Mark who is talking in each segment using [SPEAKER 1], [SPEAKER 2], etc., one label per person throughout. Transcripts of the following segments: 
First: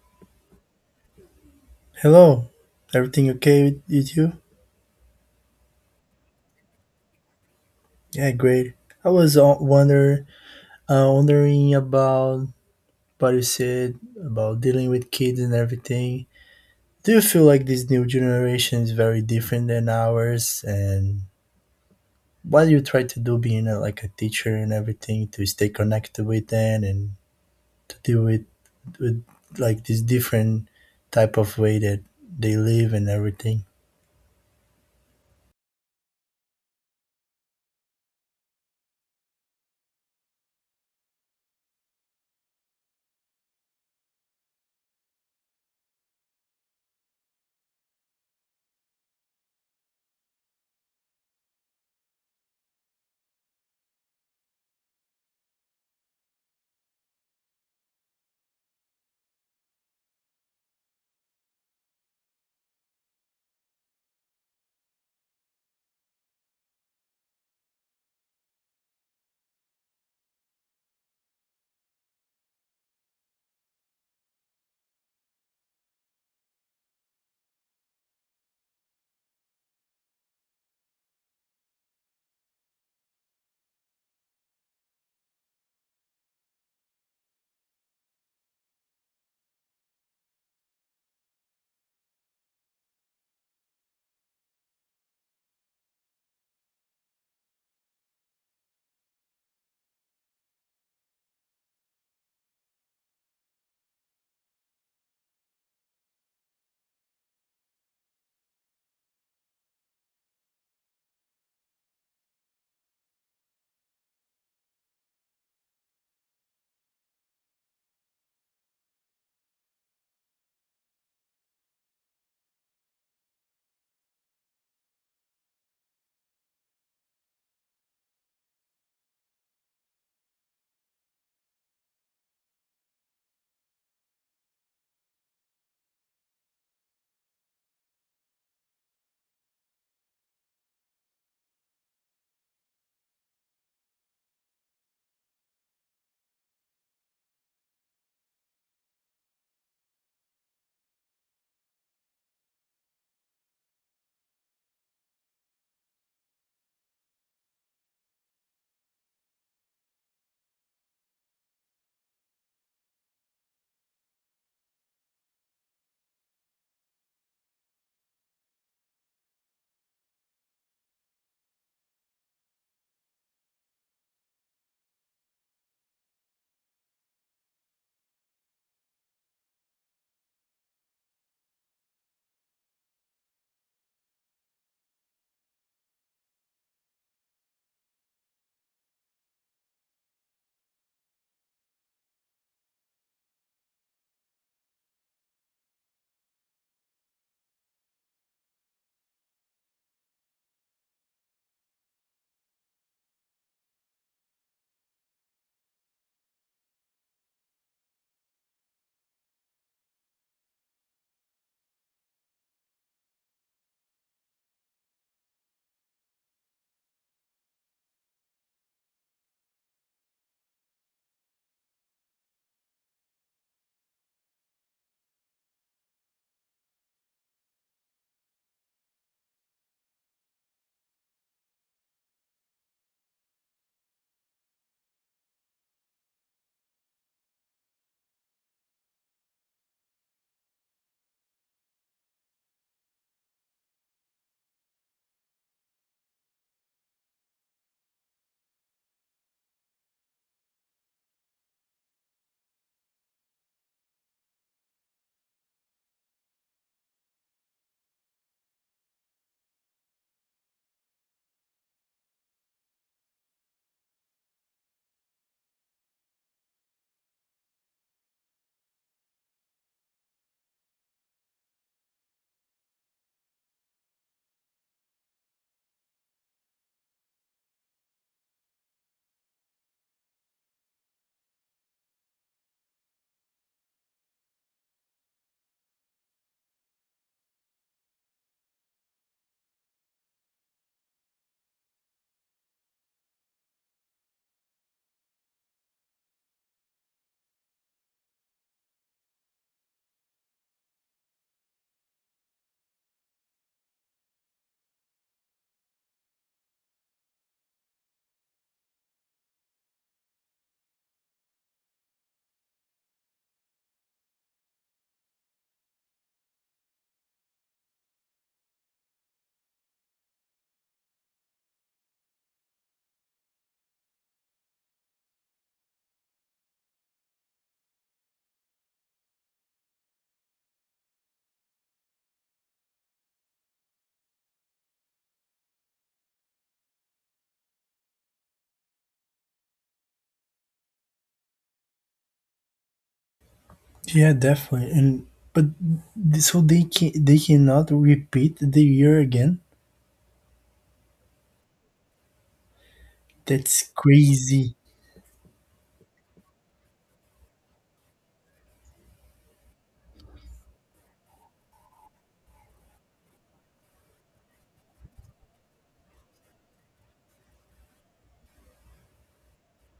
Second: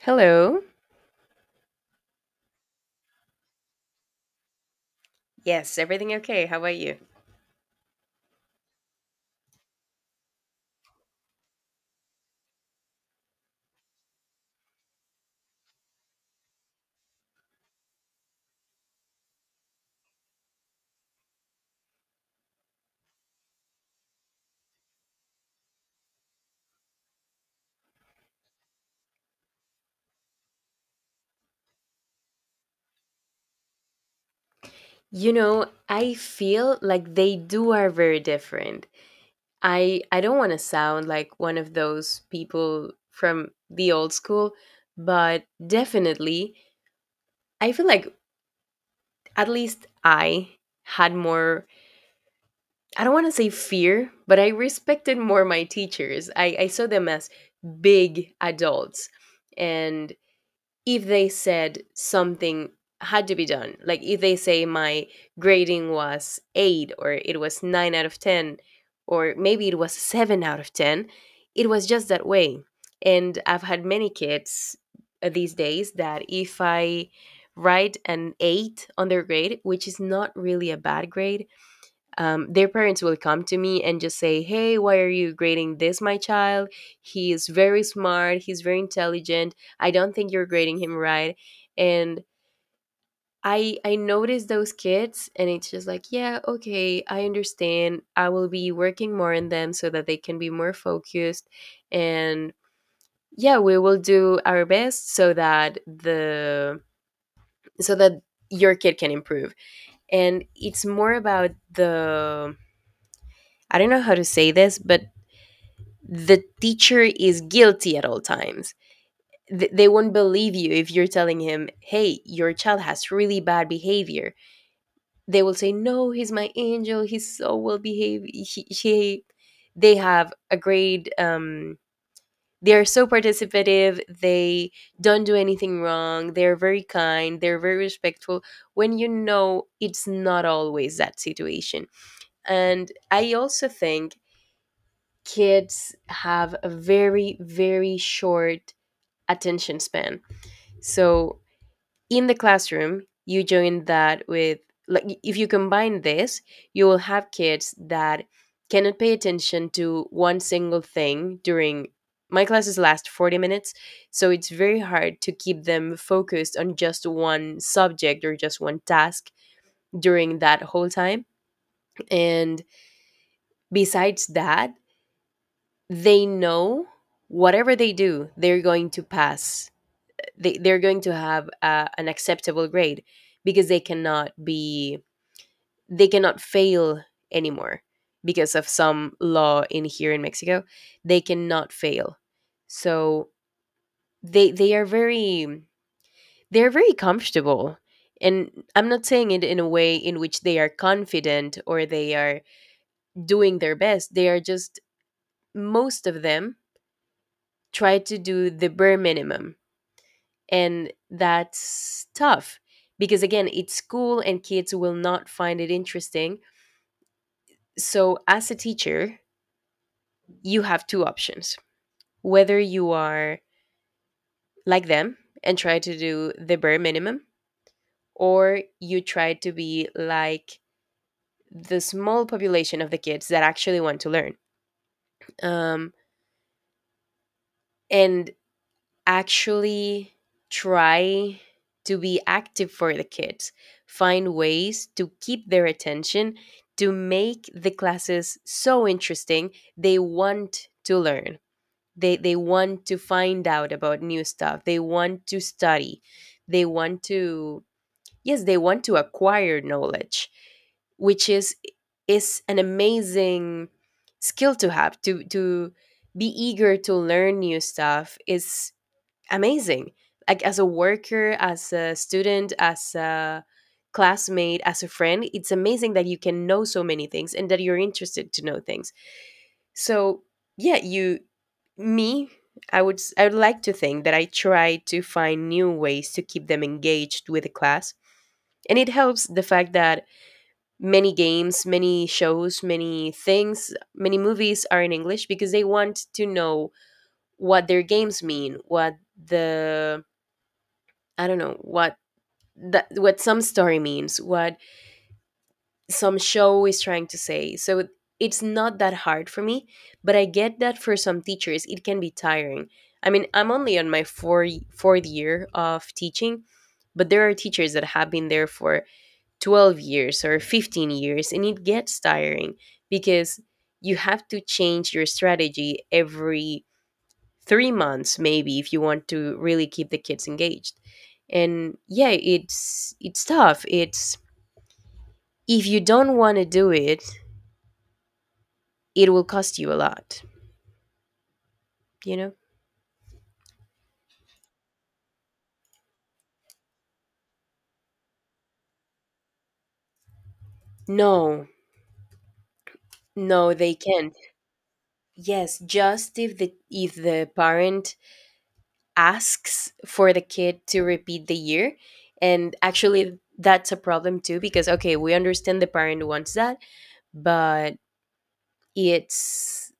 [SPEAKER 1] Hello.
[SPEAKER 2] Hello, everything okay with you?
[SPEAKER 1] Yes, everything okay? How about you?
[SPEAKER 2] Yeah, great. I was wondering about what you said about dealing with kids and everything. Do you feel like this new generation is very different than ours? And what do you try to do being like a teacher and everything to stay connected with them and to deal with like this different type of way that they live and everything?
[SPEAKER 1] You know, I feel like they do are very different. I don't want to sound like one of those people from the old school, but definitely I feel like at least I had more I don't want to say fear, but I respected more my teachers. I saw them as big adults, and if they said something had to be done, like if they say my grading was eight or it was nine out of 10, or maybe it was seven out of 10, it was just that way. And I've had many kids these days that if I write an eight on their grade, which is not really a bad grade, their parents will come to me and just say, "Hey, why are you grading this, my child? He is very smart. He's very intelligent. I don't think you're grading him right." And I notice those kids, and it's just like, yeah, okay, I understand, I will be working more on them so that they can be more focused, and yeah, we will do our best so that so that your kid can improve. And it's more about the I don't know how to say this, but the teacher is guilty at all times. They won't believe you if you're telling him, hey, your child has really bad behavior. They will say, no, he's my angel. He's so well behaved. They have a great, they are so participative. They don't do anything wrong. They're very kind. They're very respectful. When you know it's not always that situation. And I also think kids have a very, very short attention span. So in the classroom, you join that with like if you combine this, you will have kids that cannot pay attention to one single thing during my classes last 40 minutes, so it's very hard to keep them focused on just one subject or just one task during that whole time. And besides that, they know whatever they do, they're going to pass they're going to have an acceptable grade, because they cannot fail anymore because of some law in here in Mexico. They cannot fail. So they are very they're very comfortable, and I'm not saying it in a way in which they are confident or they are doing their best. They are just, most of them, try to do the bare minimum. And that's tough because, again, it's school and kids will not find it interesting. So, as a teacher, you have two options, whether you are like them and try to do the bare minimum, or you try to be like the small population of the kids that actually want to learn. Um, and actually try to be active for the kids, find ways to keep their attention, to make the classes so interesting they want to learn. They want to find out about new stuff. They want to study. They want to yes, they want to acquire knowledge, which is an amazing skill to have, to be eager to learn new stuff is amazing. Like as a worker, as a student, as a classmate, as a friend, it's amazing that you can know so many things and that you're interested to know things. So, yeah, you me, I would like to think that I try to find new ways to keep them engaged with the class. And it helps the fact that many games, many shows, many things, many movies are in English because they want to know what their games mean, what the I don't know what some story means, what some show is trying to say. So it's not that hard for me, but I get that for some teachers it can be tiring. I mean, I'm only on my fourth year of teaching, but there are teachers that have been there for 12 years or 15 years, and it gets tiring because you have to change your strategy every 3 months maybe if you want to really keep the kids engaged. And yeah, it's tough. It's if you don't want to do it, it will cost you a lot you know
[SPEAKER 2] Yeah, definitely. And but so they cannot repeat the year again.
[SPEAKER 1] no, no,
[SPEAKER 2] That's
[SPEAKER 1] they can't.
[SPEAKER 2] crazy.
[SPEAKER 1] Yes, just if the parent asks for the kid to repeat the year. And actually, that's a problem too, because okay, we understand the parent wants that, but it's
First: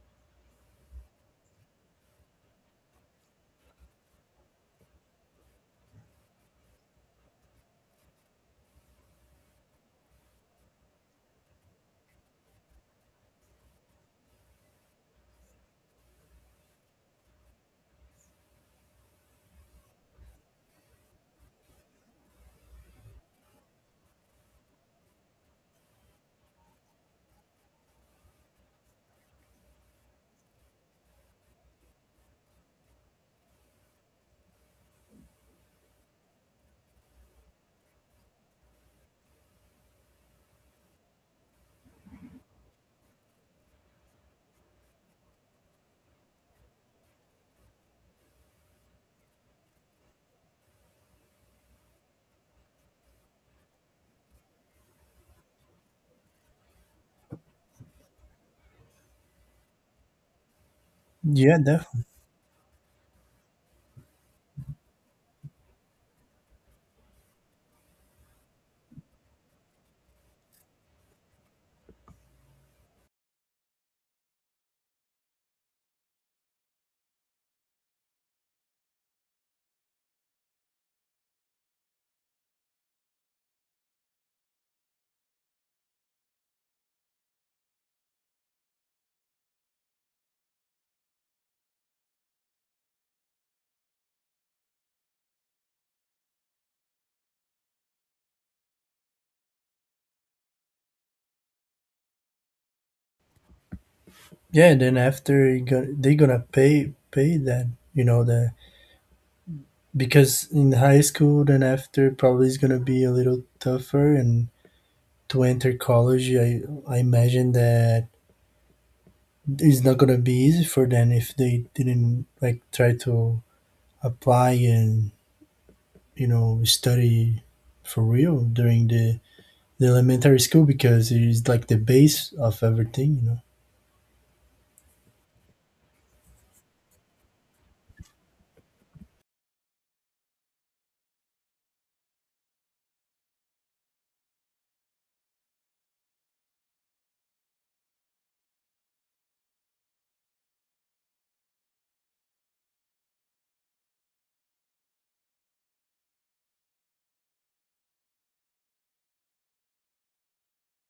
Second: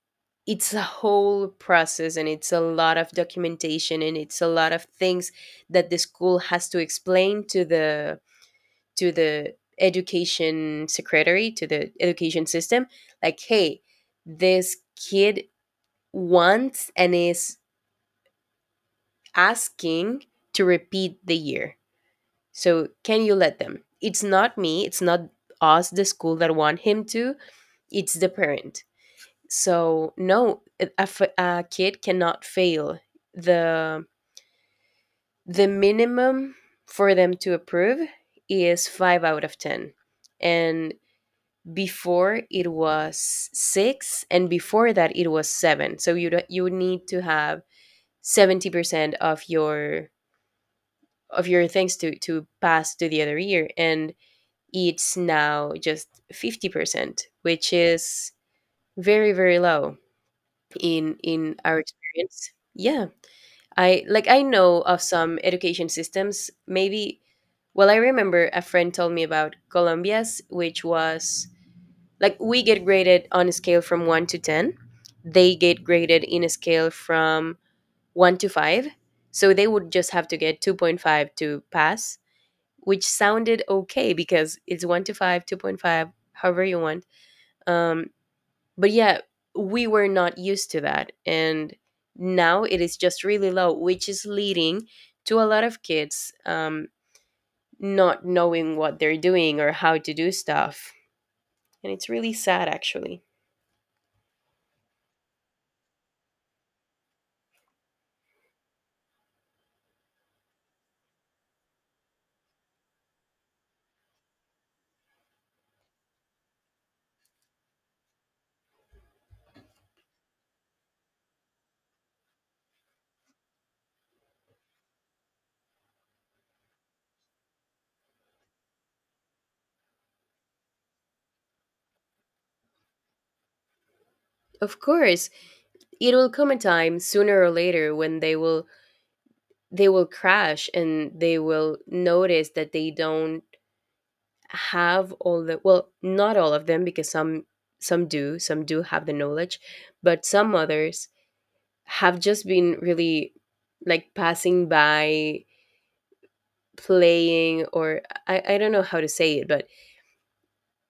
[SPEAKER 1] it's a whole process, and it's a lot of documentation, and it's a lot of things that the school has to explain to the education secretary, to the education system, like, hey, this kid wants and is asking to repeat the year, so can you let them. It's not me, it's not us the school that want him to, it's the parent. So no, a kid cannot fail. the The minimum for them to approve is five out of ten, and before it was six, and before that it was seven. So you don't- You would need to have 70% of your things to pass to the other year, and it's now just 50%, which is very very low in
[SPEAKER 2] Yeah,
[SPEAKER 1] our
[SPEAKER 2] definitely.
[SPEAKER 1] experience. Yeah, I know of some education systems. Maybe well I remember a friend told me about Colombia's, which was like we get graded on a scale from 1 to 10. They get graded in a scale from 1 to 5. So they would just have to get 2.5 to pass, which sounded okay because it's 1 to 5, 2.5, however you want. Um but yeah, we were not used to that, and now it is just really low, which is leading to a lot of kids not knowing what they're doing or how to do stuff, and it's really sad actually.
[SPEAKER 2] Yeah, then after you go, they gonna pay that, you know, the because in high school then after probably is gonna be a little tougher, and to enter college I imagine that it's not gonna be easy for them if they didn't like try to apply and study for real during the elementary school, because it is like the base of everything.
[SPEAKER 1] Of course, it will come a time sooner or later when they will crash, and they will notice that they don't have all the well not all of them, because some do have the knowledge, but some others have just been really like passing by playing or I don't know how to say it, but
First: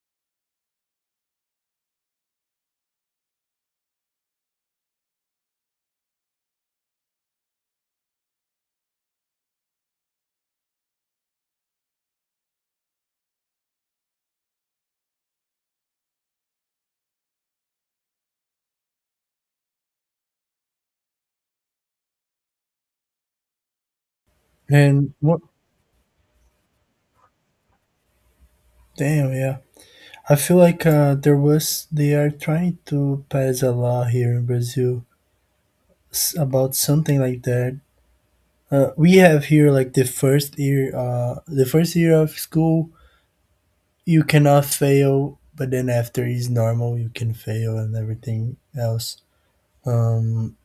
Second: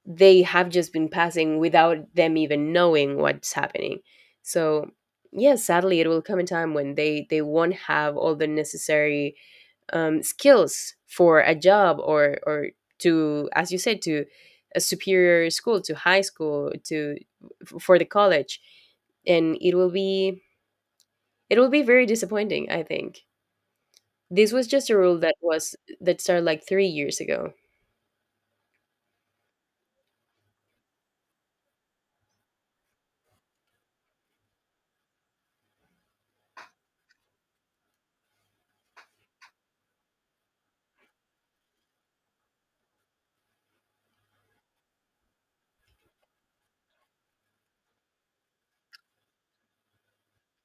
[SPEAKER 1] they have just been passing without them even knowing what's happening. So yes, sadly, it will come a time when they won't have all the necessary skills for a job, or to, as you said, to a superior school, to high school, to for the college. And it will be very disappointing, I think. This was just a
[SPEAKER 2] And
[SPEAKER 1] rule that
[SPEAKER 2] what?
[SPEAKER 1] was that started like 3 years ago.
[SPEAKER 2] Damn, yeah. I feel like there was they are trying to pass a law here in Brazil about something like that. We have here like the first year of school, you cannot fail, but then after is normal, you can fail and everything else. Um,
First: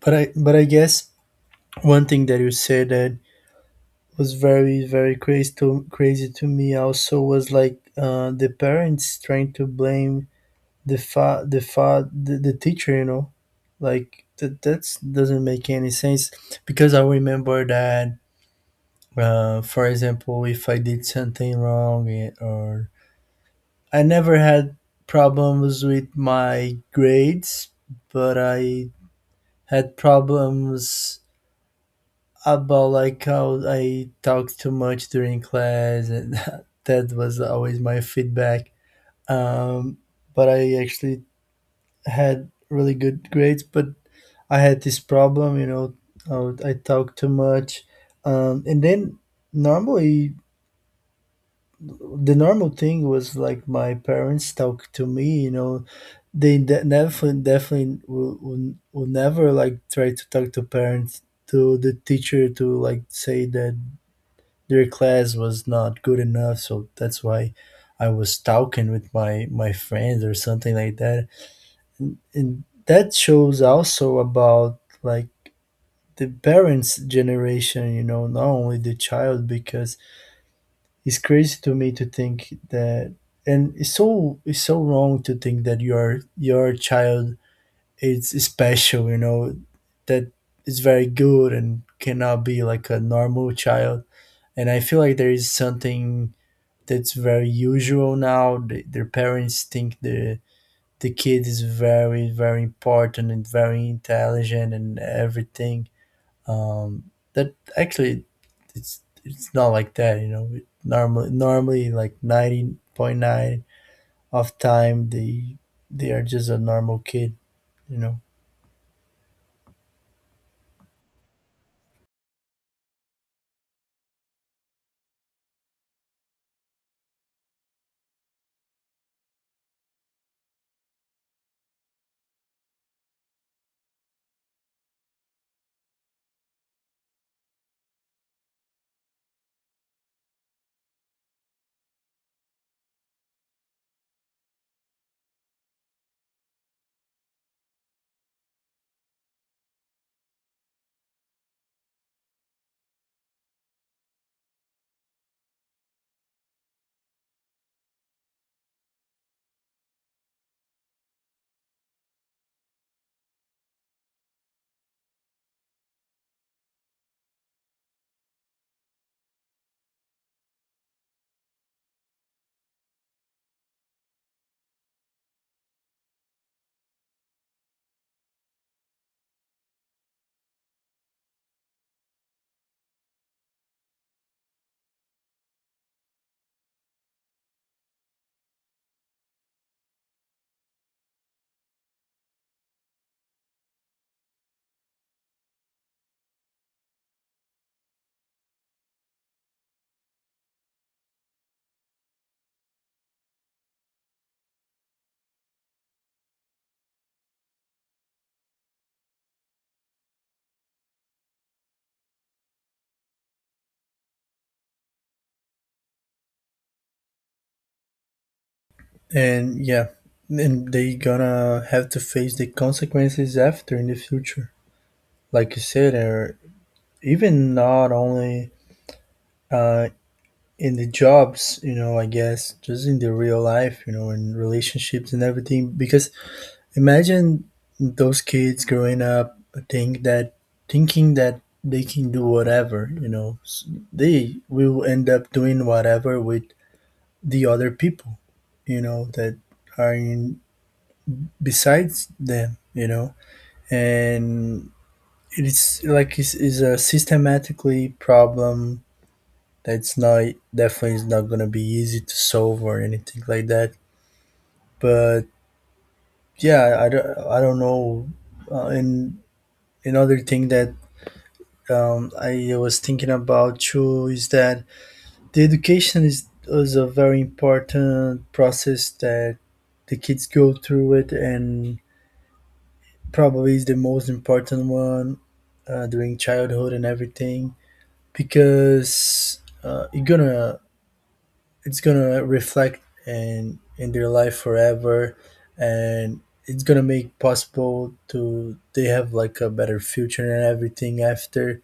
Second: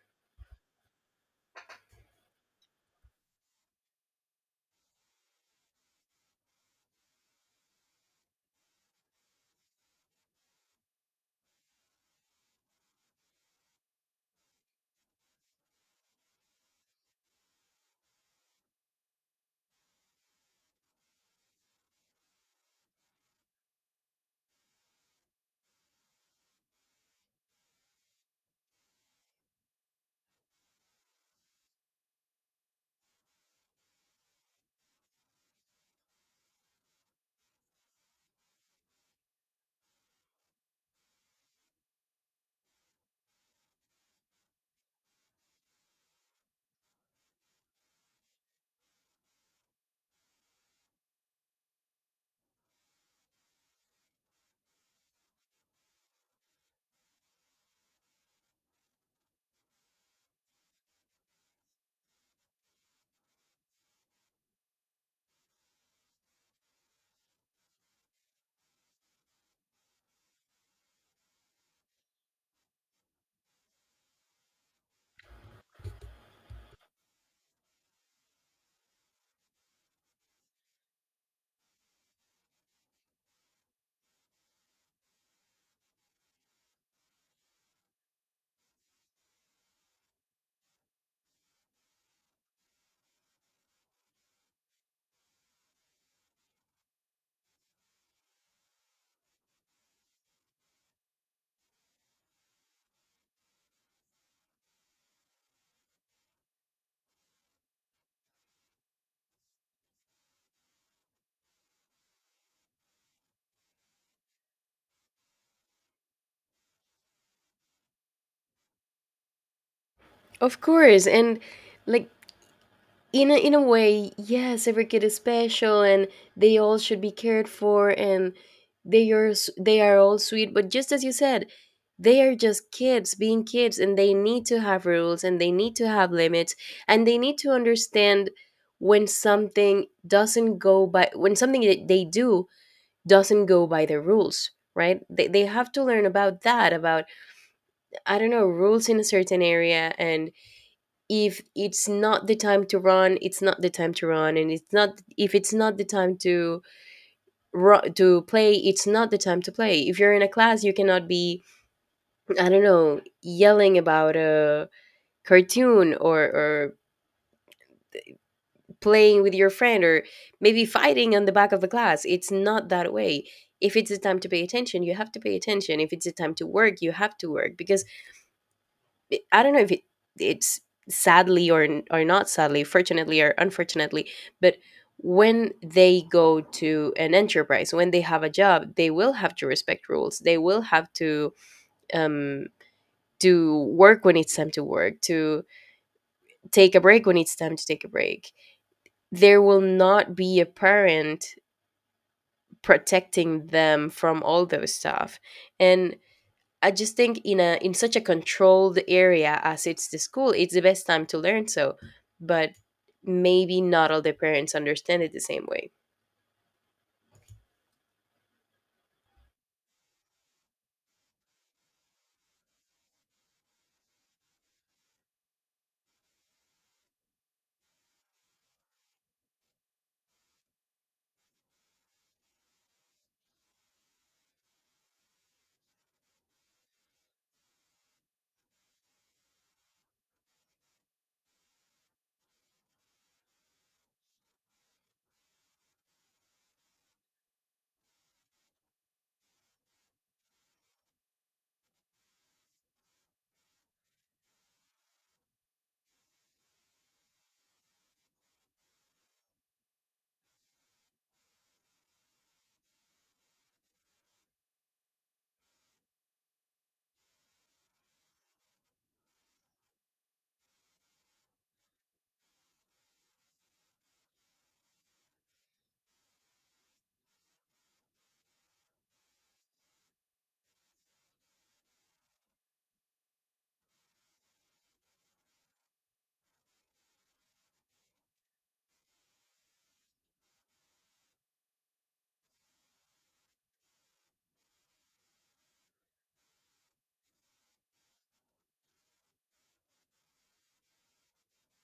[SPEAKER 2] but I guess one thing that you said that was very very crazy to me also was like the parents trying to blame the teacher, like that's doesn't make any sense. Because I remember that, for example, if I did something wrong, or I never had problems with my grades, but I had problems about like how I talk too much during class, and that was always my feedback. Um, but I actually had really good grades, but I had this problem, I talk too much, and then normally the normal thing was like my parents talk to me. They never, definitely will never like try to talk to parents to the teacher to like say that their class was not good enough, so that's why I was talking with my friends or something like that, and that shows also about like the parents generation, not only the child, because it's crazy to me to think that, and it's so wrong to think that your child is special, that is very good and cannot be like a normal child. And I feel like there is something that's very usual now. Their parents think the kid is very very important and very intelligent and everything. Um, that actually, it's not like that. You know, normally like 90.9 of time they are just a normal kid. You know.
[SPEAKER 1] Of course, and like in in a way, yes, every kid is special, and they all should be cared for, and they are all sweet. But just as you said, they are just kids being kids, and they need to have rules, and they need to have limits, and they need to understand when something doesn't go by when something that they do doesn't go by the rules, right? They have to learn about that, about I don't know, rules in a certain area. And if it's not the time to run, it's not the time to run. And it's not, if it's not the time to to play, it's not the time to play. If you're in a class, you cannot be, I don't know, yelling about a cartoon, or playing with your friend, or maybe fighting on the back of the class. It's not that way. If it's the time to pay attention, you have to pay attention. If it's the time to work, you have to work because I don't know if it's sadly or not sadly, fortunately or unfortunately, but when they go to an enterprise, when they have a job, they will have to respect rules. They will have um, to work when it's time to work, to take a break when it's time to take a break. There will not be a parent protecting them from all those stuff, and I just think in a in such a controlled area as it's the school, it's the best time to learn so. But maybe not all the parents understand it the same way.
[SPEAKER 2] And yeah, and they gonna have to face the consequences after in the future. Like you said, or even not only uh, in the jobs, I guess, just in the real life, in relationships and everything. Because imagine those kids growing up think that thinking that they can do whatever, they will end up doing whatever with the other people, that are in besides them, and it's like it's a systematically problem. That's not Definitely is not gonna be easy to solve or anything like that. But yeah, I don't know. And another thing that, I was thinking about too, is that the education is a very important process that the kids go through it, and probably is the most important one during childhood and everything, because you gonna it's gonna reflect in their life forever, and it's gonna make possible to they have like a better future and everything after,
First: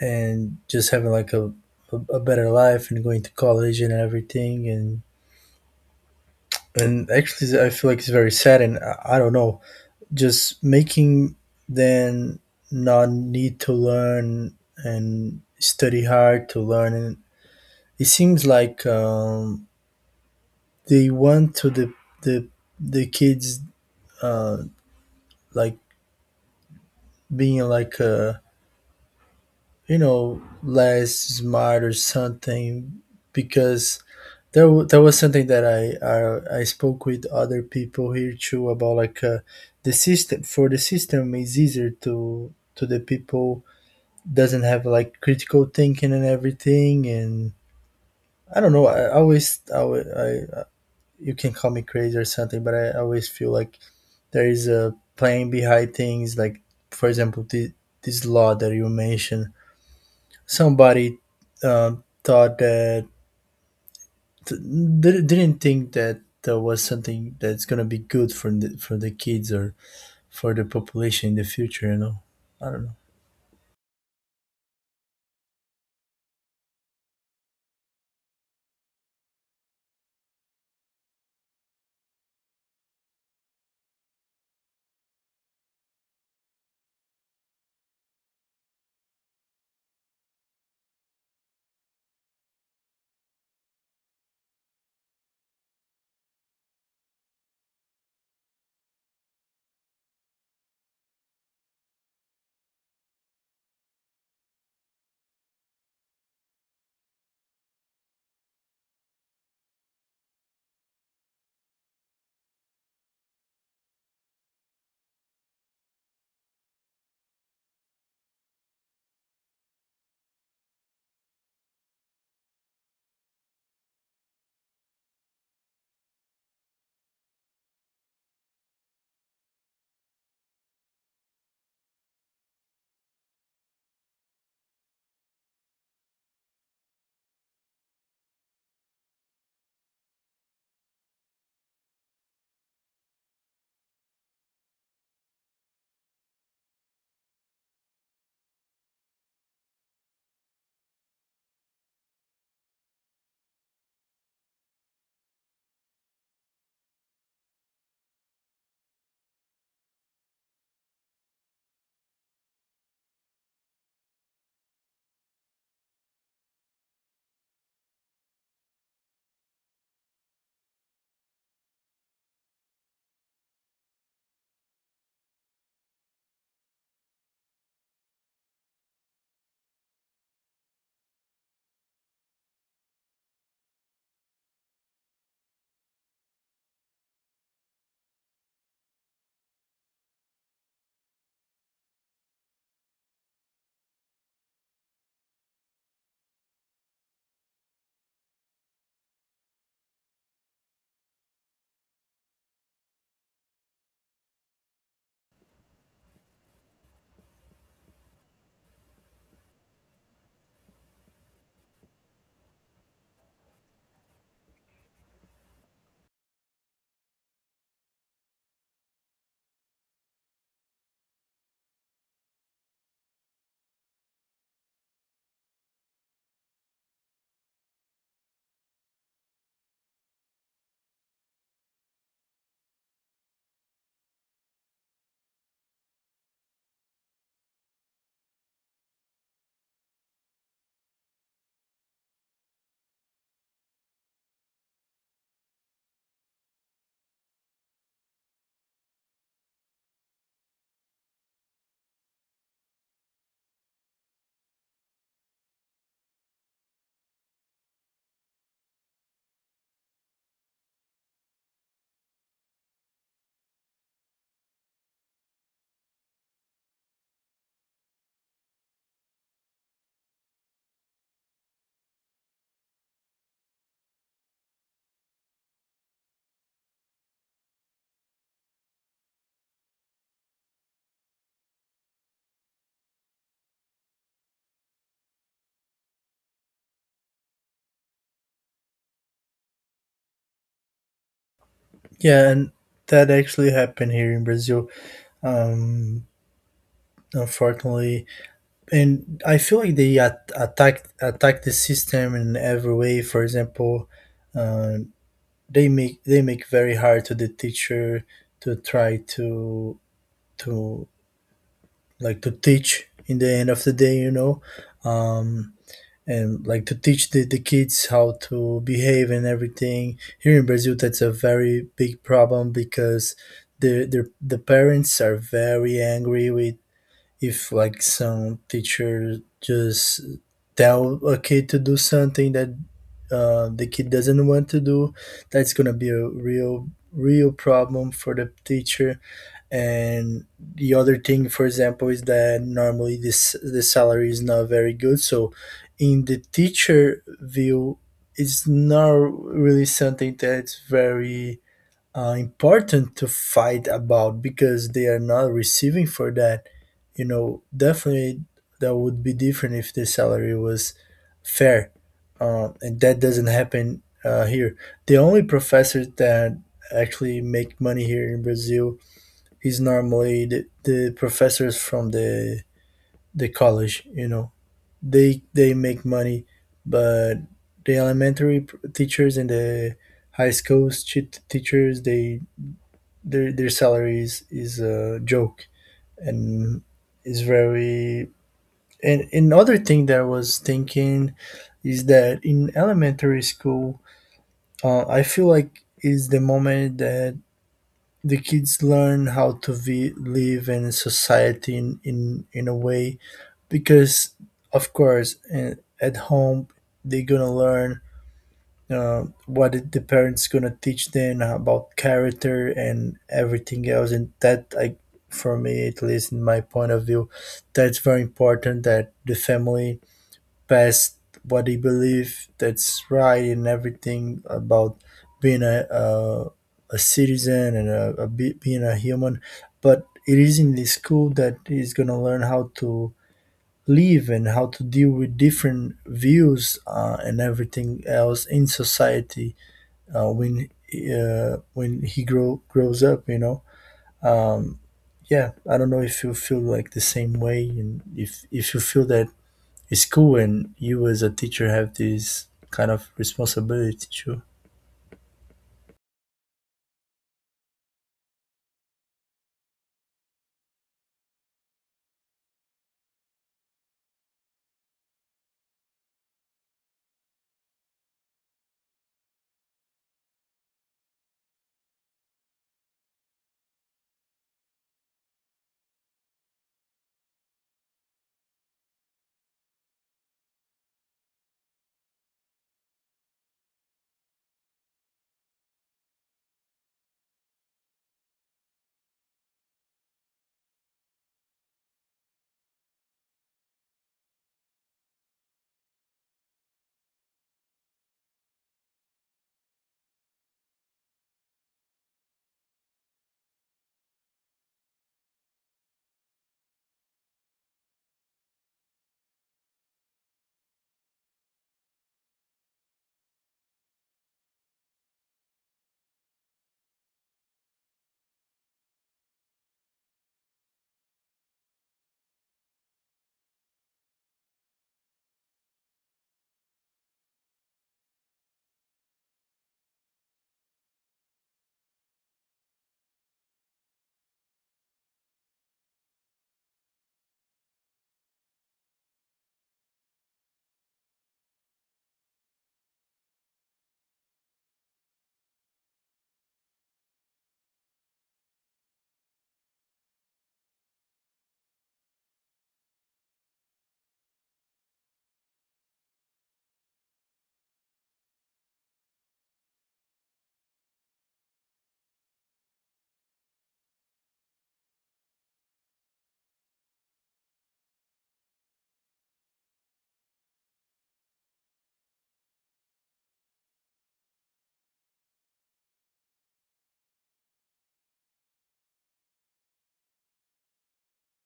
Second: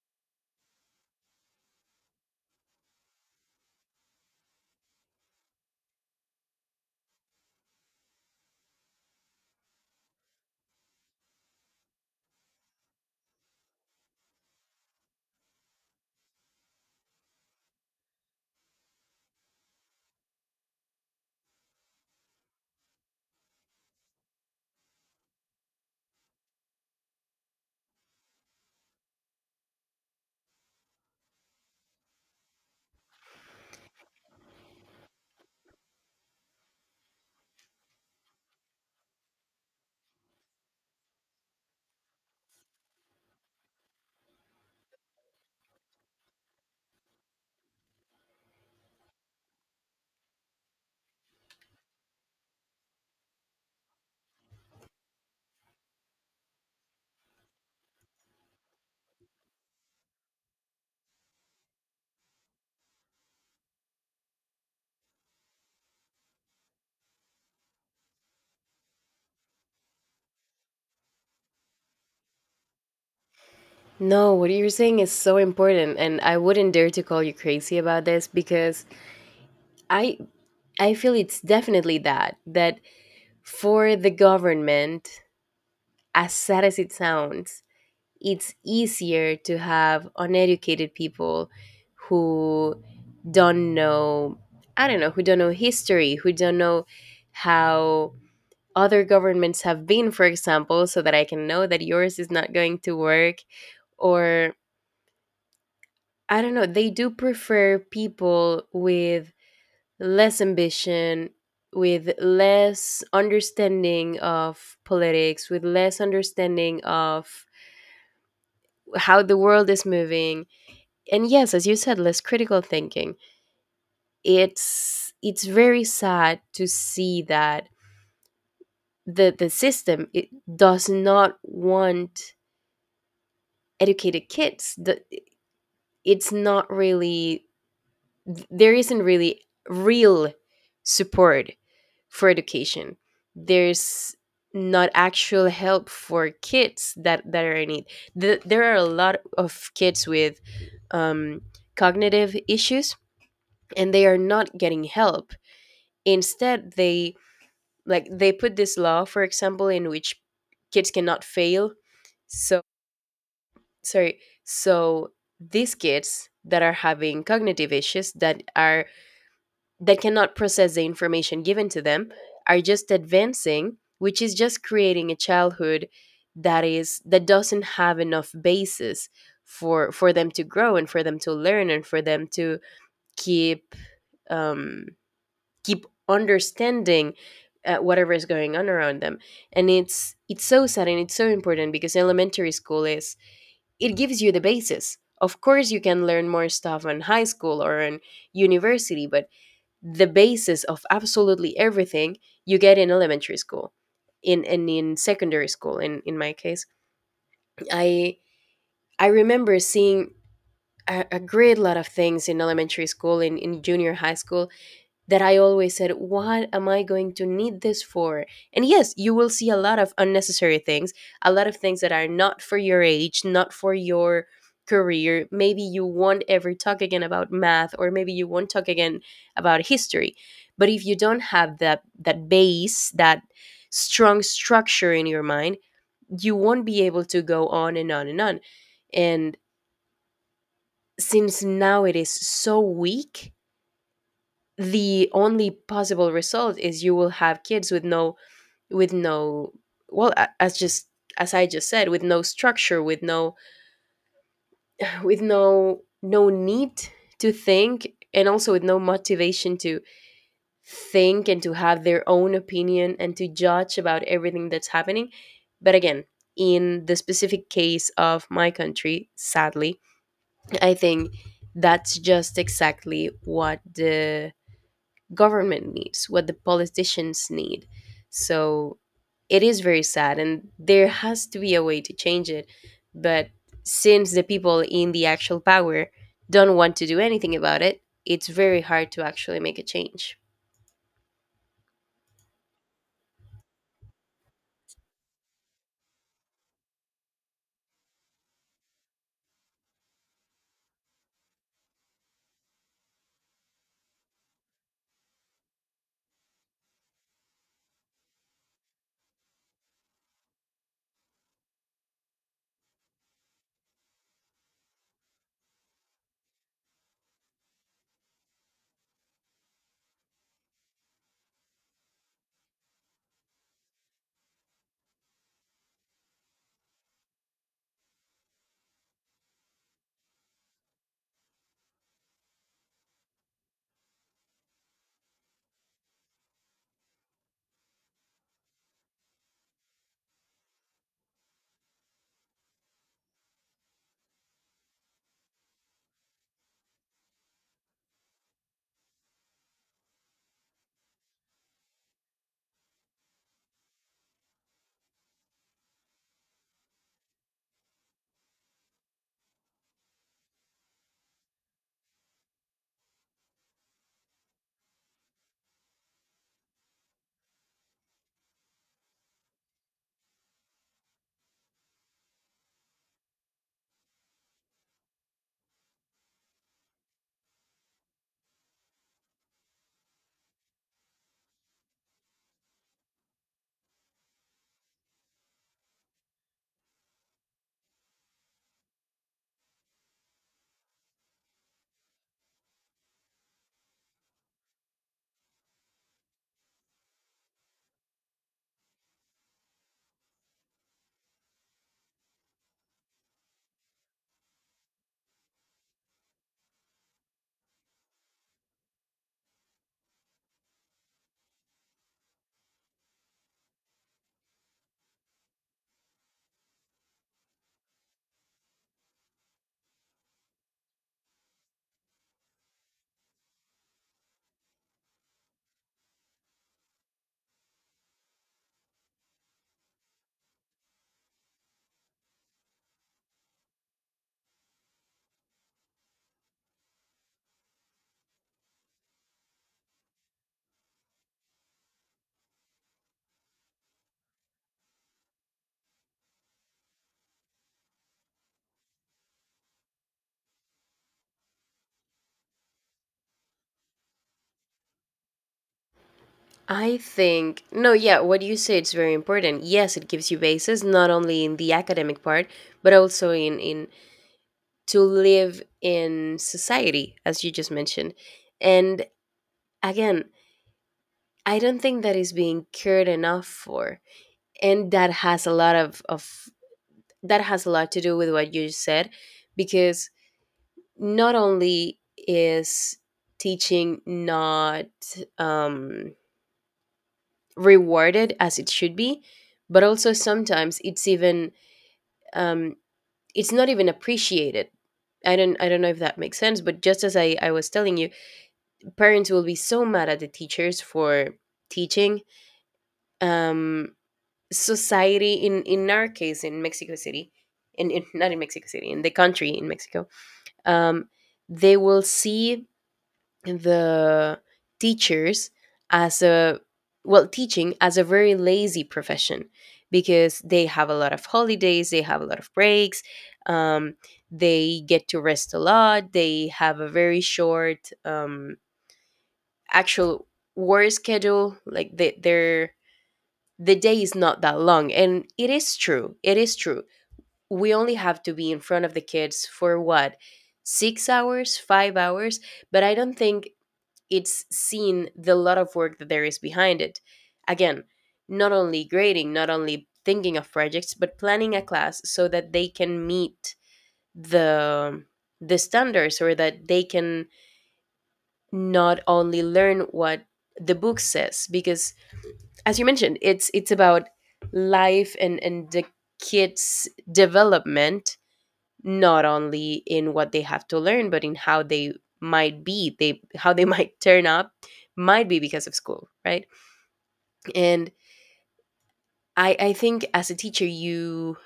[SPEAKER 2] and just having like a better life and going to college and everything, and actually I feel like it's very sad, and I don't know, just making them not need to learn and study hard to learn. And it seems like they want to the the kids, uh like, being like, less smart or something. Because there was something that I spoke with other people here too about, like, the system for the system is easier to the people doesn't have like critical thinking and everything. And I don't know, I always I, alwa- I you can call me crazy or something, but I always feel like there is a plan behind things. Like, for example, this law that you mentioned, somebody, thought that didn't think that there was something that's going to be good for the kids or for the population in the future. I don't know.
[SPEAKER 1] No, what you're saying is so important, and I wouldn't dare to call you crazy about this because I I feel it's definitely that for the government, as sad as it sounds, it's easier to have uneducated people who don't know, I don't know, who don't know history, who don't know how other governments have been, for example, so that I can know that yours is not going to work. Or, I don't know, they do prefer people with less ambition, with less understanding of politics, with less understanding of how the world is moving. And yes, as you said, less critical thinking. It's very sad to see that the system it does not want educated kids. It's not really, there isn't really real support for education. There's not actual help for kids that are in need. There are a lot of kids with um, cognitive issues, and they are not getting help. Instead, they, like, they put this law, for example, in which kids cannot fail. So sorry so these kids that are having cognitive issues, that cannot process the information given to them, are just advancing, which is just creating a childhood that doesn't have enough basis for them to grow, and for them to learn, and for them to keep um keep understanding whatever is going on around them. And it's so sad, and it's so important because elementary school is it gives you the basis. Of course you can learn more stuff in high school or in university, but the basis of absolutely everything you get in elementary school, in secondary school. In my case, i I remember seeing a great lot of things in elementary school, in junior high school, that I always said, what am I going to need this for? And yes, you will see a lot of unnecessary things, a lot of things that are not for your age, not for your career. Maybe you won't ever talk again about math, or maybe you won't talk again about history. But if you don't have that base, that strong structure in your mind, you won't be able to go on and on and on. And since now it is so weak, the only possible result is you will have kids with no, with no, well, as I just said, with no structure, with no with no need to think, and also with no motivation to think and to have their own opinion and to judge about everything that's happening. But again, in the specific case of my country, sadly, I think that's just exactly what the government needs, what the politicians need. So it is very sad, and there has to be a way to change it. But since the people in the actual power don't want to do anything about it, it's very hard to actually make a change.
[SPEAKER 2] Yeah, and that actually happened here in Brazil, um unfortunately. And I feel like they attacked the system in every way. For example, uh, they make very hard to the teacher to try to like to teach in the end of the day um and like to teach the kids how to behave and everything. Here in Brazil that's a very big problem, because the parents are very angry with, if like some teacher just tell a kid to do something that the kid doesn't want to do, that's gonna be a real real problem for the teacher. And the other thing, for example, is that normally this the salary is not very good, so in the teacher view it's not really something that's very important to fight about, because they are not receiving for that. You know, definitely that would be different if the salary was fair, and that doesn't happen here. The only professors that actually make money here in Brazil is normally the professors from the college. You know, they make money, but the elementary teachers and the high schools teachers, they their salaries is, a joke. And is very and another thing that I was thinking is that in elementary school, I feel like is the moment that the kids learn how to live in society, in a way, because of course at home they're gonna learn the parents gonna teach them about character and everything else. And that I for me, at least, in my point of view, that's very important, that the family pass what they believe that's right and everything about being a citizen and being a human. But it is in the school that he's gonna learn how to live and how to deal with different views, and everything else in society, uh, when when he grows up. You know. um, yeah. I don't know if you feel like the same way, and if you feel that it's cool, and you as a teacher have this kind of responsibility too.
[SPEAKER 1] I think no, yeah, what you say it's very important. Yes, it gives you basis, not only in the academic part, but also in to live in society, as you just mentioned. And again, I don't think that is being cared enough for. And that has a lot to do with what you said, because not only is teaching not um, rewarded as it should be, but also sometimes it's even um, it's not even appreciated. I don't know if that makes sense, but just as I was telling you, parents will be so mad at the teachers for teaching. Um, Society in our case in Mexico City, in not in Mexico City, in the country, in Mexico, um, they will see the teachers as a, well, teaching as a very lazy profession because they have a lot of holidays, they have a lot of breaks, um, they get to rest a lot, they have a very short actual work schedule. Like they, the day is not that long, and it is true, it is true, we only have to be in front of the kids for what, 6 hours, 5 hours, but I don't think it's seen the lot of work that there is behind it. Again, not only grading, not only thinking of projects, but planning a class so that they can meet the the standards, or that they can not only learn what the book says, because as you mentioned it's about life and the kids development, not only in what they have to learn but in how they might be they how they might turn up, might be, because of school, right? And I think as a teacher, you,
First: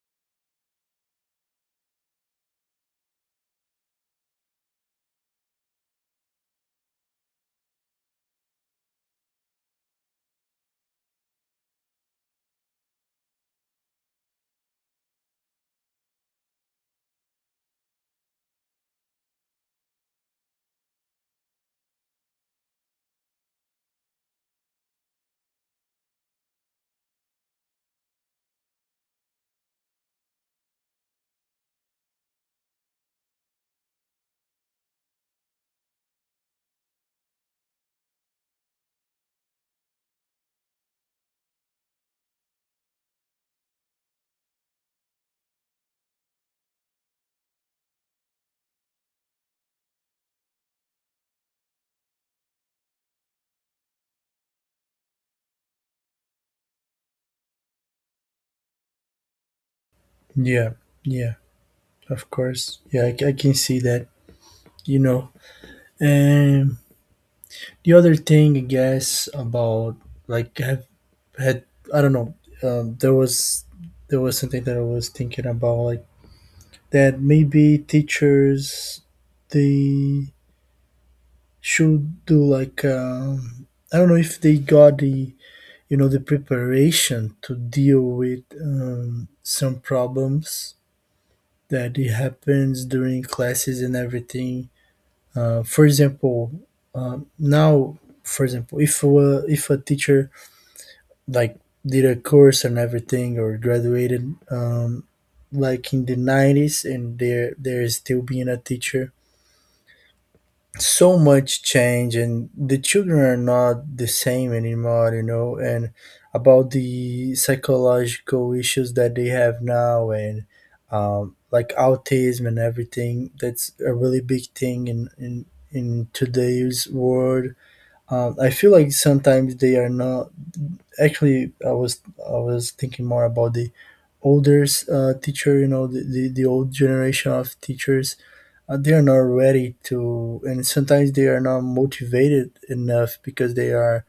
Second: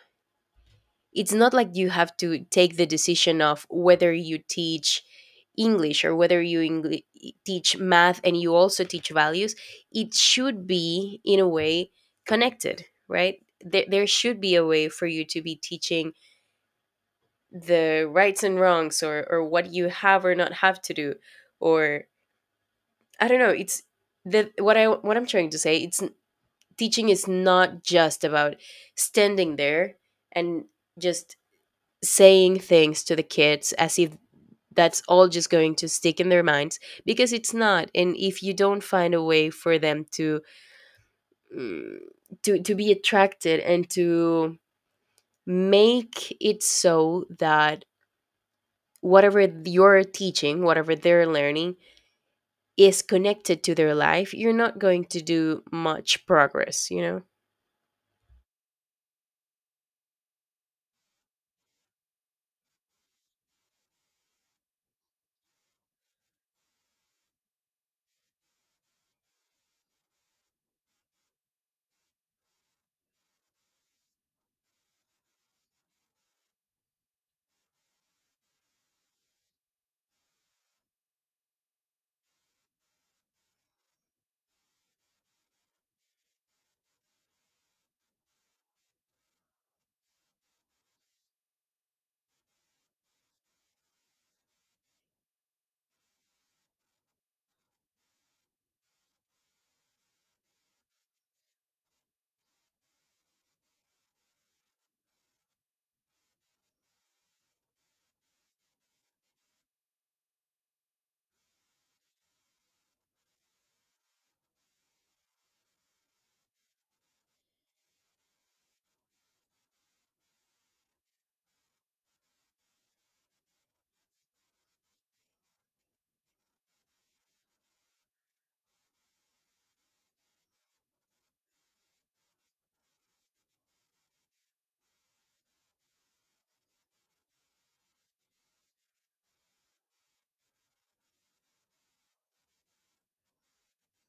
[SPEAKER 1] it's not like you have to take the decision of whether you teach English or whether you teach math, and you also teach values. It should be, in a way, connected, right? There should be a way for you to be teaching the rights and wrongs, or what you have or not have to do. Or, I don't know, it's what I'm trying to say. It's teaching is not just about standing there and just saying things to the kids as if that's all just going to stick in their minds, because it's not. And if you don't find a way for them to mm, to be attracted and to make it so that whatever you're teaching, whatever they're learning, is connected to their life, you're not going to do much progress, you know.
[SPEAKER 2] Yeah, yeah, of course. Yeah, I can see that. You know, and the other thing, I guess, about, like, have had I don't know. Um, there was there was something that I was thinking about, like, that maybe teachers they should do like, I don't know if they got the you know the preparation to deal with, some problems that it happens during classes and everything. For example, now for example, if if a teacher like did a course and everything or graduated, like in the nineties, and they're still being a teacher, so much change, and the children are not the same anymore, and about the psychological issues that they have now, and like autism and everything, that's a really big thing in today's world. I feel like sometimes they are not. Actually, I was thinking more about the older teacher, the old generation of teachers. They are not ready to, and sometimes they are not motivated enough, because they are,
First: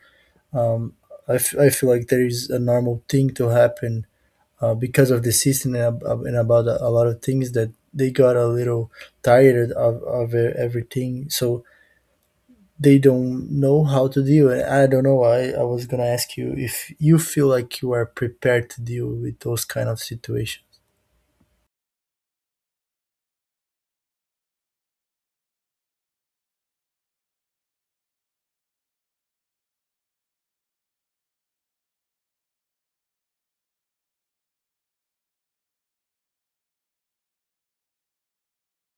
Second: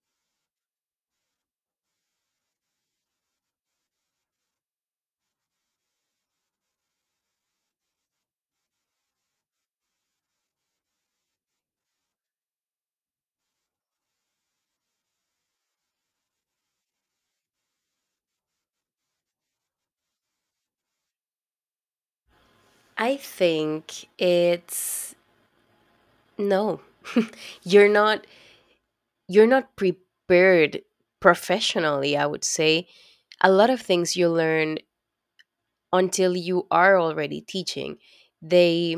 [SPEAKER 2] um, I feel like there is a normal thing to happen, because of the system, and about a lot of things that they got a little tired of everything, so they don't know how to deal. And I don't know. I was gonna ask you if you feel like you are prepared to deal with those kind of situations.
[SPEAKER 1] I think it's no, you're not you're not prepared, professionally, I would say. A lot of things you learn until you are already teaching. they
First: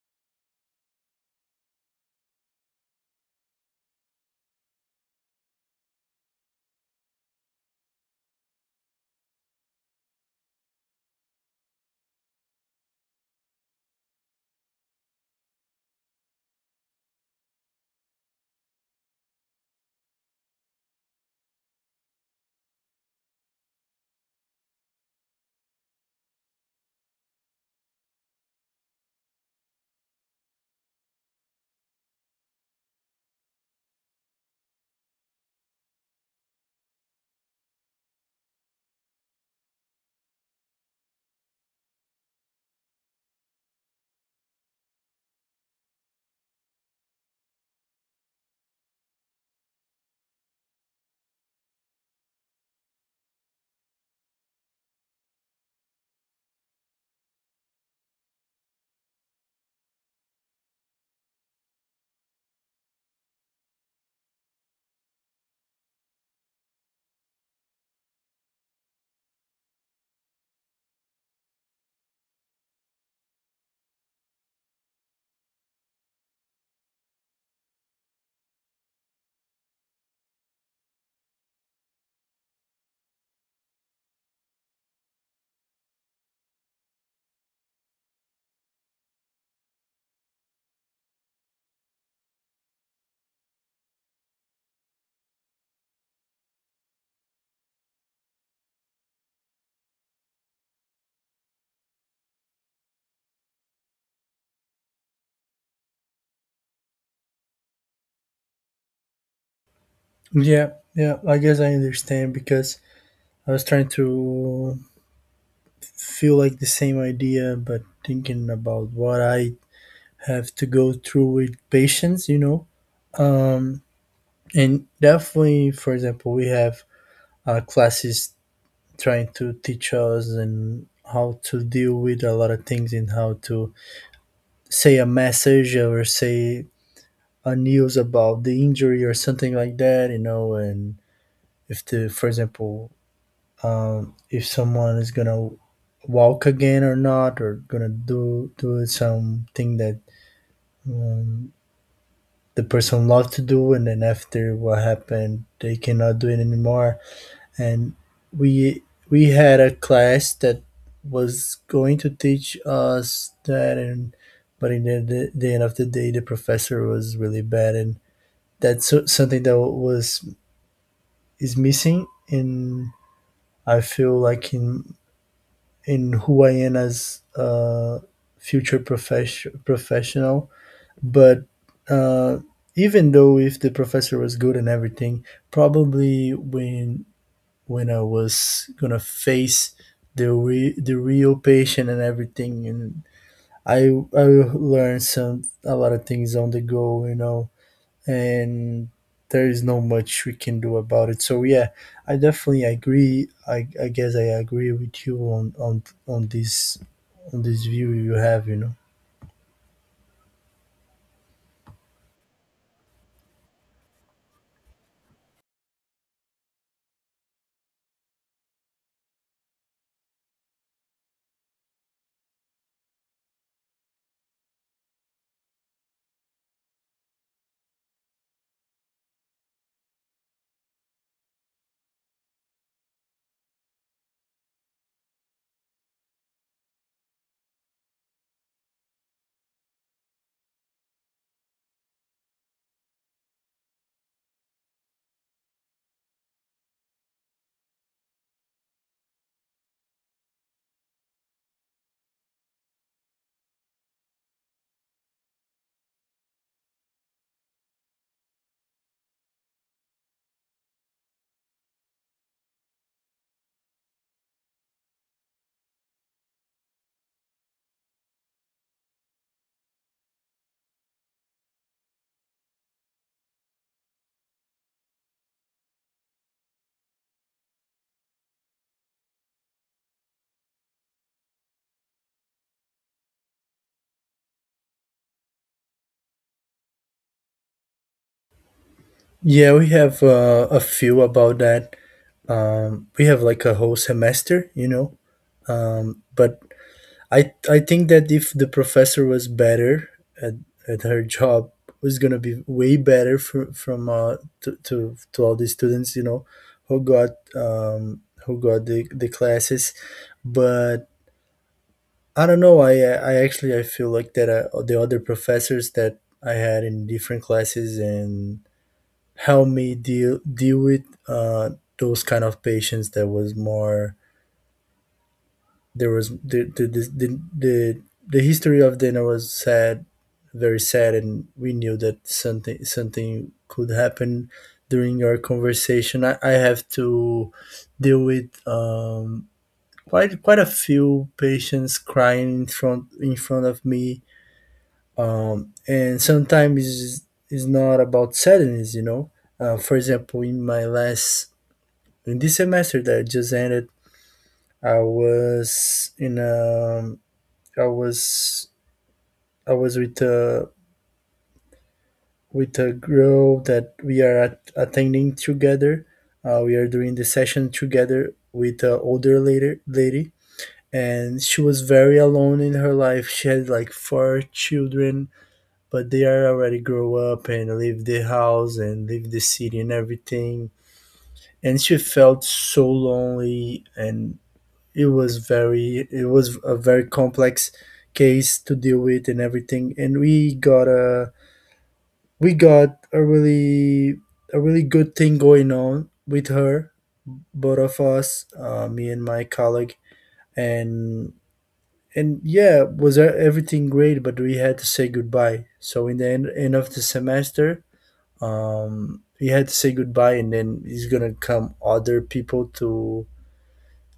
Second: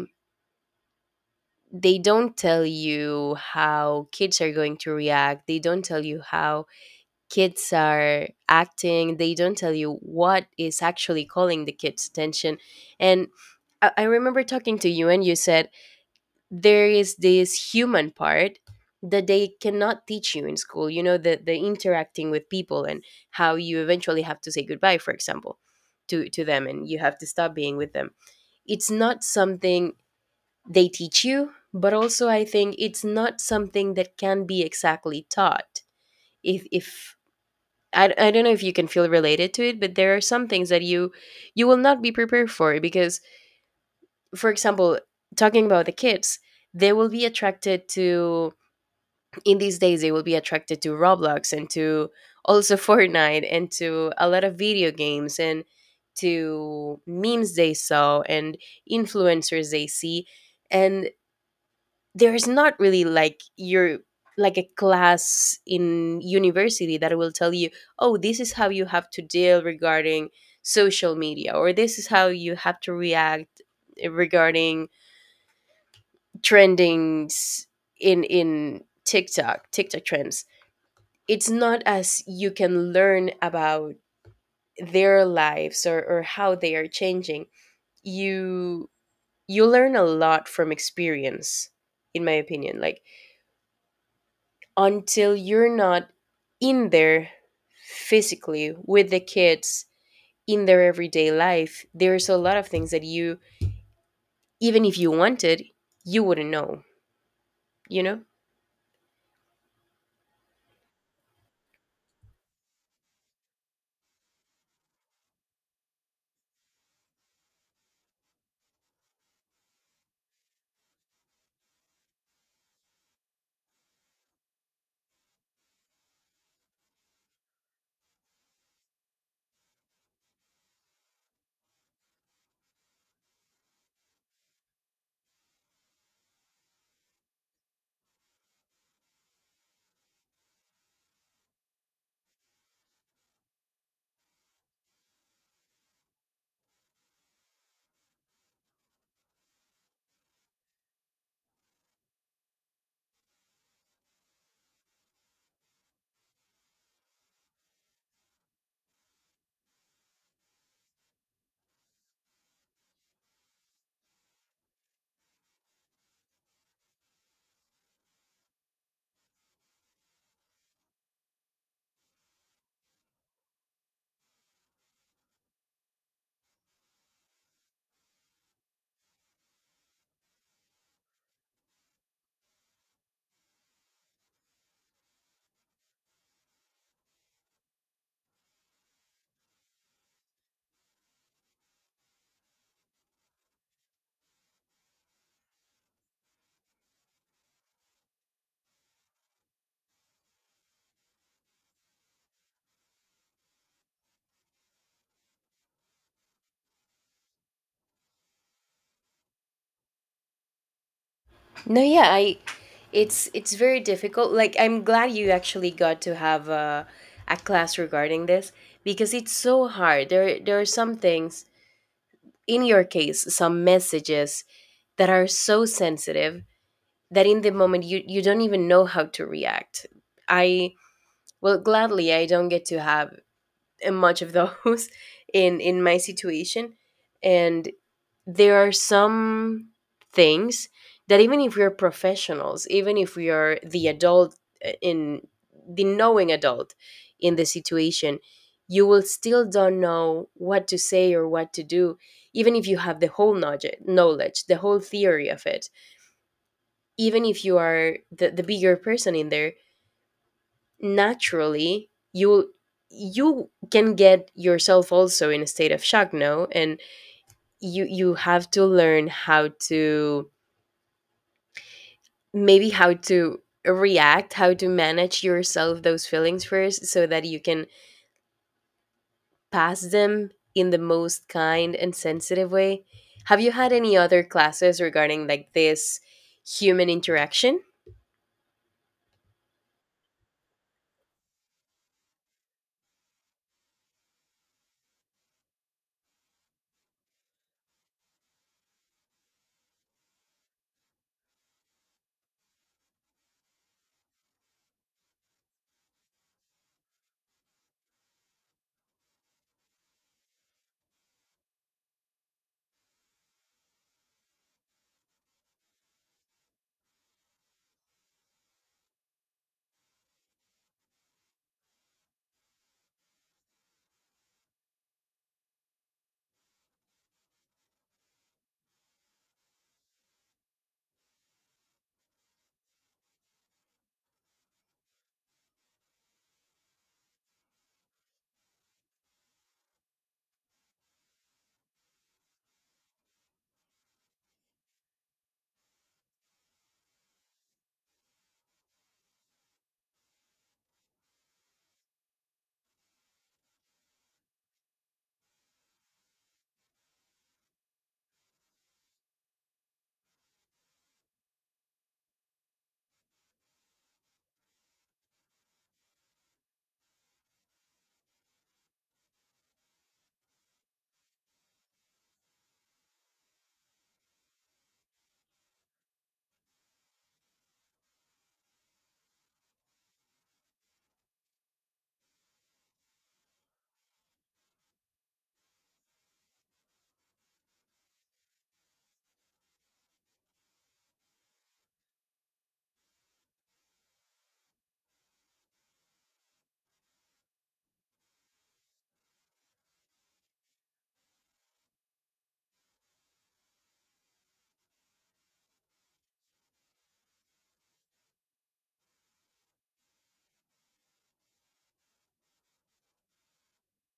[SPEAKER 1] they don't tell you how kids are going to react, they don't tell you how kids are acting, they don't tell you what is actually calling the kids attention. And I remember talking to you, and you said, there is this human part that they cannot teach you in school, you know, the interacting with people, and how you eventually have to say goodbye, for example, to them, and you have to stop being with them. It's not something they teach you, but also I think it's not something that can be exactly taught. If I don't know if you can feel related to it, but there are some things that you will not be prepared for. Because, for example, talking about the kids, they will be attracted to, in these days they will be attracted to Roblox and to also Fortnite and to a lot of video games and to memes they saw and influencers they see. And there's not really like your like a class in university that will tell you, oh, this is how you have to deal regarding social media, or this is how you have to react regarding trendings in TikTok trends. It's not as you can learn about their lives, or how they are changing. you you learn a lot from experience, in my opinion. Like, until you're not in there physically with the kids in their everyday life, there's a lot of things that you even if you wanted, you wouldn't know, you know.
[SPEAKER 2] Yeah, yeah. I guess I understand, because I was trying to feel like the same idea, but thinking about what I have to go through with patients. Um, and definitely, for example, we have classes trying to teach us and how to deal with a lot of things and how to say a message or say a news about the injury or something like that, you know. And if for example, if someone is gonna walk again or not, or gonna do something that um, the person loved to do, and then after what happened, they cannot do it anymore. And we we had a class that was going to teach us that. And but in the end of the day the professor was really bad, and something that was is missing in, I feel like in who I am as a professional. But uh, even though if the professor was good and everything, probably when I was gonna face the real patient and everything, and I I learned some a lot of things on the go, you know, and there is no much we can do about it. So yeah, I definitely agree. I guess I agree with you on, on this, on this view you have, you know.
[SPEAKER 1] No, yeah, I, it's very difficult. Like, I'm glad you actually got to have a class regarding this, because it's so hard. There are some things, in your case, some messages, that are so sensitive that in the moment you don't even know how to react. I, well, gladly I don't get to have much of those in my situation. And there are some things that, even if we are professionals, even if we are the adult, in the knowing adult in the situation, you will still don't know what to say or what to do, even if you have the whole knowledge, the whole theory of it. Even if you are the bigger person in there, naturally you will, you can get yourself also in a state of shock, no, and you have to learn how to, maybe how to react, how to manage yourself those feelings first, so that you can pass them in the most kind and sensitive way. Have you had any other classes regarding, like, this human interaction?
[SPEAKER 2] Yeah, we have a few about that. We have like a whole semester, you know. But I think that if the professor was better at, at her job, was gonna be way better for, from to, to all the students, you know, who got the classes. But I don't know. I actually I feel like that the other professors that I had in different classes and helped me deal with those kind of patients that was more, there was the, the history of dinner was sad, very sad, and we knew that something could happen during our conversation. I have to deal with quite a few patients crying in front of me, and sometimes it's not about sadness, you know. For example, in my last in this semester that just ended, I was in a I was I was with a, with a girl that we are at, attending together. We are doing the session together with an older lady, and she was very alone in her life. She had like four children, but they are already grow up and leave the house and leave the city and everything. And she felt so lonely, and it was a very complex case to deal with and everything. And we got a really, a really good thing going on with her, both of us, me and my colleague. and and yeah, was everything great, but we had to say goodbye. So in the end of the semester, we had to say goodbye, and then it's gonna come other people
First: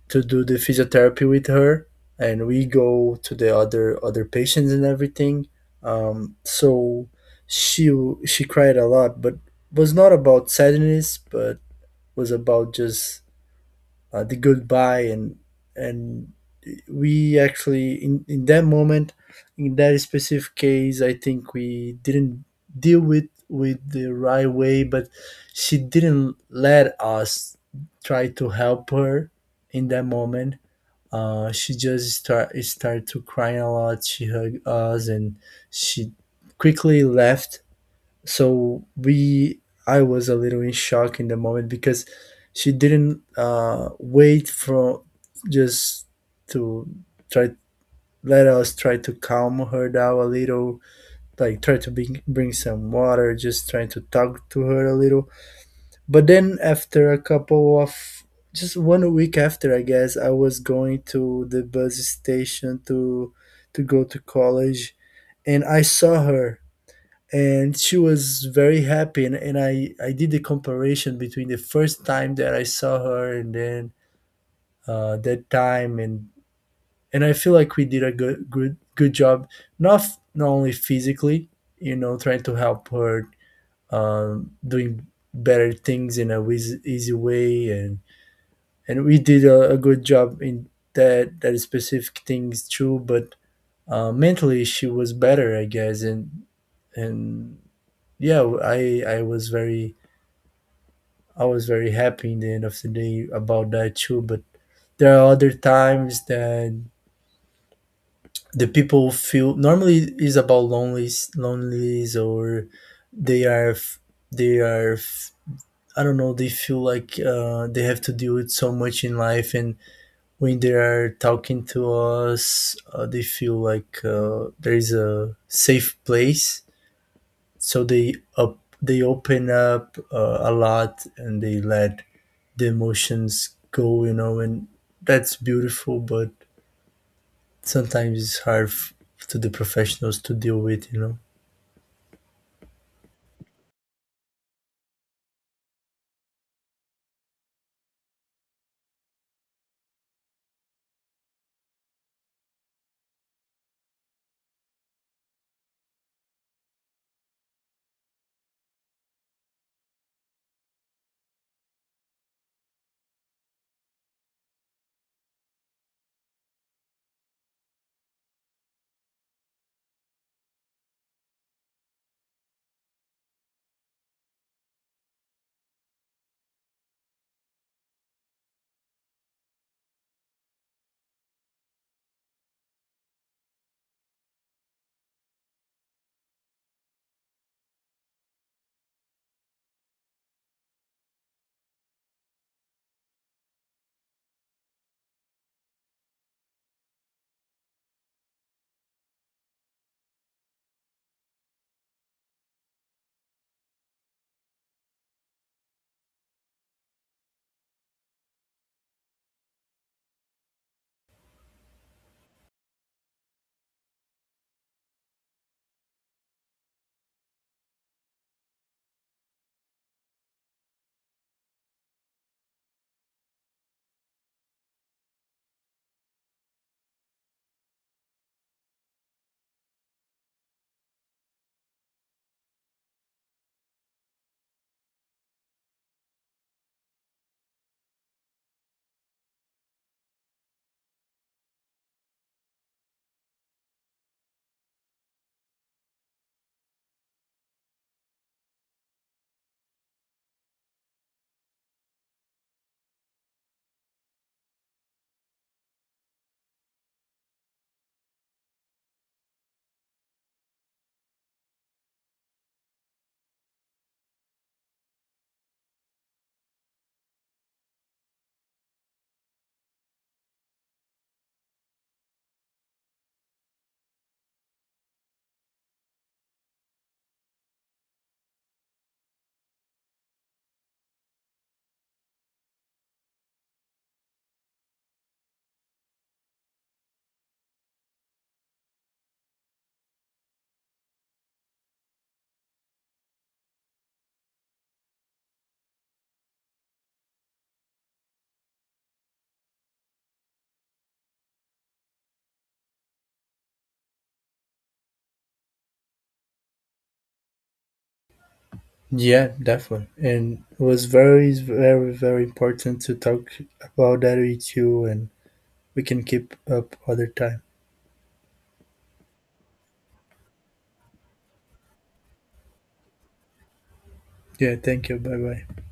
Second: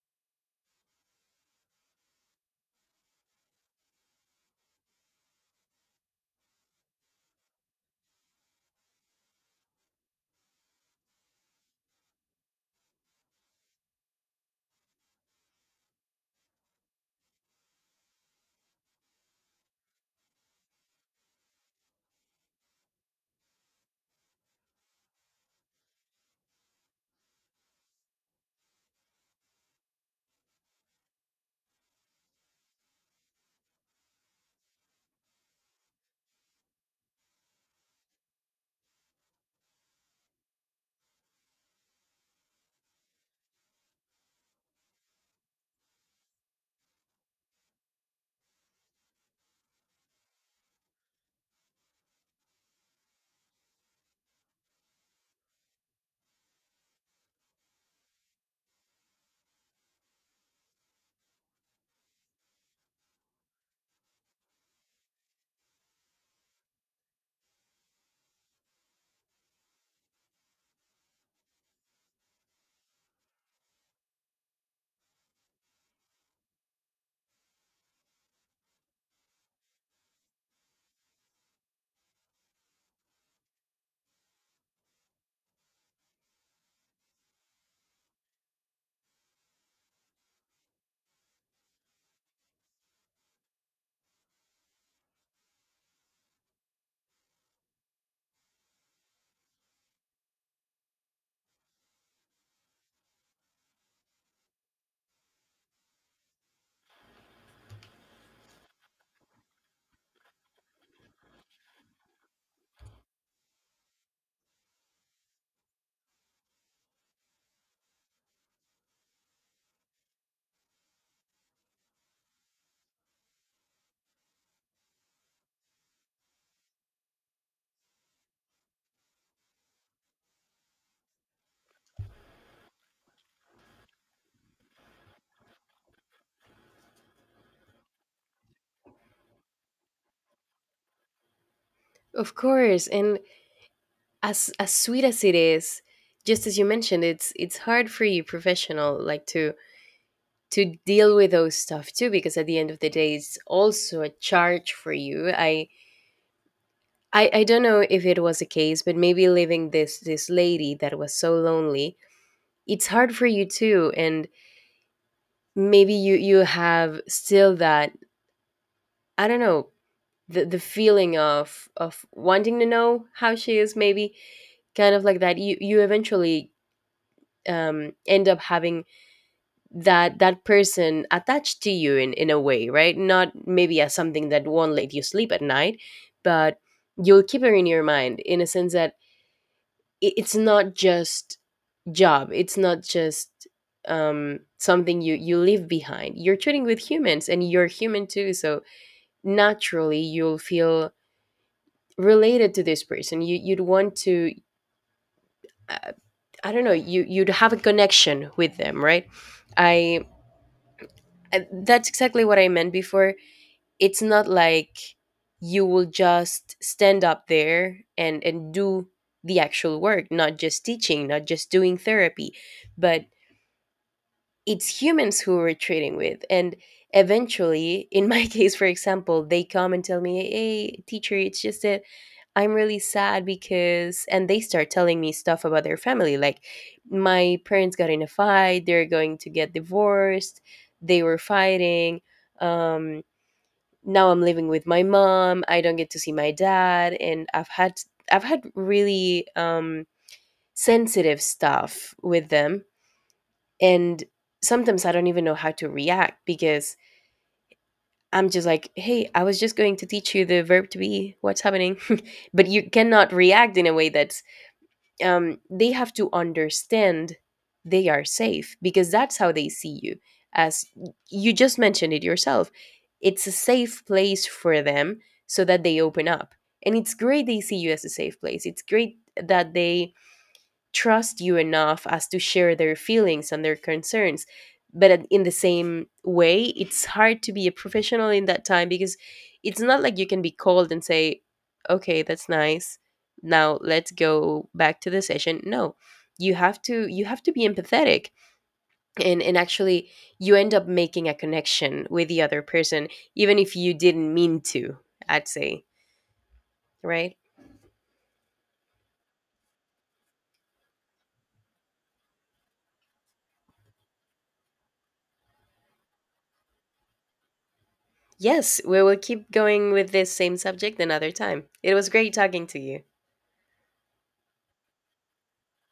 [SPEAKER 2] to do the physiotherapy with her, and we go to the other patients and everything. So she she cried a lot, but was not about sadness, but was about just the goodbye. And we actually in that moment, in that specific case, I think we didn't deal with the right way. But she didn't let us try to help her in that moment. Uh, she just started to crying a lot. She hugged us, and she quickly left. So we, I was a little in shock in the moment because she didn't wait for, just to try, let us try to calm her down a little, like try to bring some water, just trying to talk to her a little. But then after a couple of, just one week after, I guess I was going to the bus station to go to college, and I saw her, and she was very happy. And I did the comparison between the first time that I saw her and then that time. And I feel like we did a good good job, not not only physically, you know, trying to help her doing better things in a easy way. And we did a good job in that specific thing, is true. But mentally she was better, I guess. And yeah, I was very, I was very happy in the end of the day about that too. But there are other times that the people feel normally is about lonelies or they are they are, I don't know, they feel like they have to deal with so much in life. And when they are talking to us, they feel like there is a safe place. So they open up a lot, and they let the emotions go, you know, and that's beautiful. But sometimes it's hard to the professionals to deal with, you know.
[SPEAKER 1] Of course, and as sweet as it is, just as you mentioned, it's hard for you professional, like, to deal with those stuff too, because at the end of the day it's also a charge for you. I I don't know if it was a case, but maybe leaving this lady that was so lonely, it's hard for you too. And maybe you have still that, I don't know, the feeling of wanting to know how she is. Maybe kind of like that. You eventually end up having that person attached to you in a way, right? Not maybe as something that won't let you sleep at night, but you'll keep her in your mind, in a sense that it, it's not just job, it's not just something you leave behind. You're treating with humans, and you're human too, so naturally you'll feel related to this person. You'd want to uh, I don't know, you'd have a connection with them, right? i that's exactly what I meant before. It's not like you will just stand up there and do the actual work, not just teaching, not just doing therapy, but it's humans who we're trading with. And eventually, in my case, for example, they come and tell me, hey teacher, it's just that I'm really sad because, and they start telling me stuff about their family, like, my parents got in a fight, they're going to get divorced, they were fighting, um now I'm living with my mom, I don't get to see my dad, and I've had really sensitive stuff with them. And sometimes I don't even know how to react, because I'm just like, hey, I was just going to teach you the verb to be. What's happening? But you cannot react in a way that's, they have to understand they are safe, because that's how they see you. As you just mentioned it yourself, it's a safe place for them, so that they open up. And it's great they see you as a safe place. It's great that they trust you enough as to share their feelings and their concerns. But at- in the same way, it's hard to be a professional in that time because it's not like you can be cold and say, okay, that's nice. Now let's go back to the session. No, you have to be empathetic, and actually you end up making a connection with the other person, even if you didn't mean to, I'd say, right?
[SPEAKER 2] Yeah, definitely. And it was very, very, very important to talk about that with you. And we can keep up other time.
[SPEAKER 1] Yes, we will keep going with this same subject another time. It was great talking to you.
[SPEAKER 2] Yeah, thank you. Bye bye.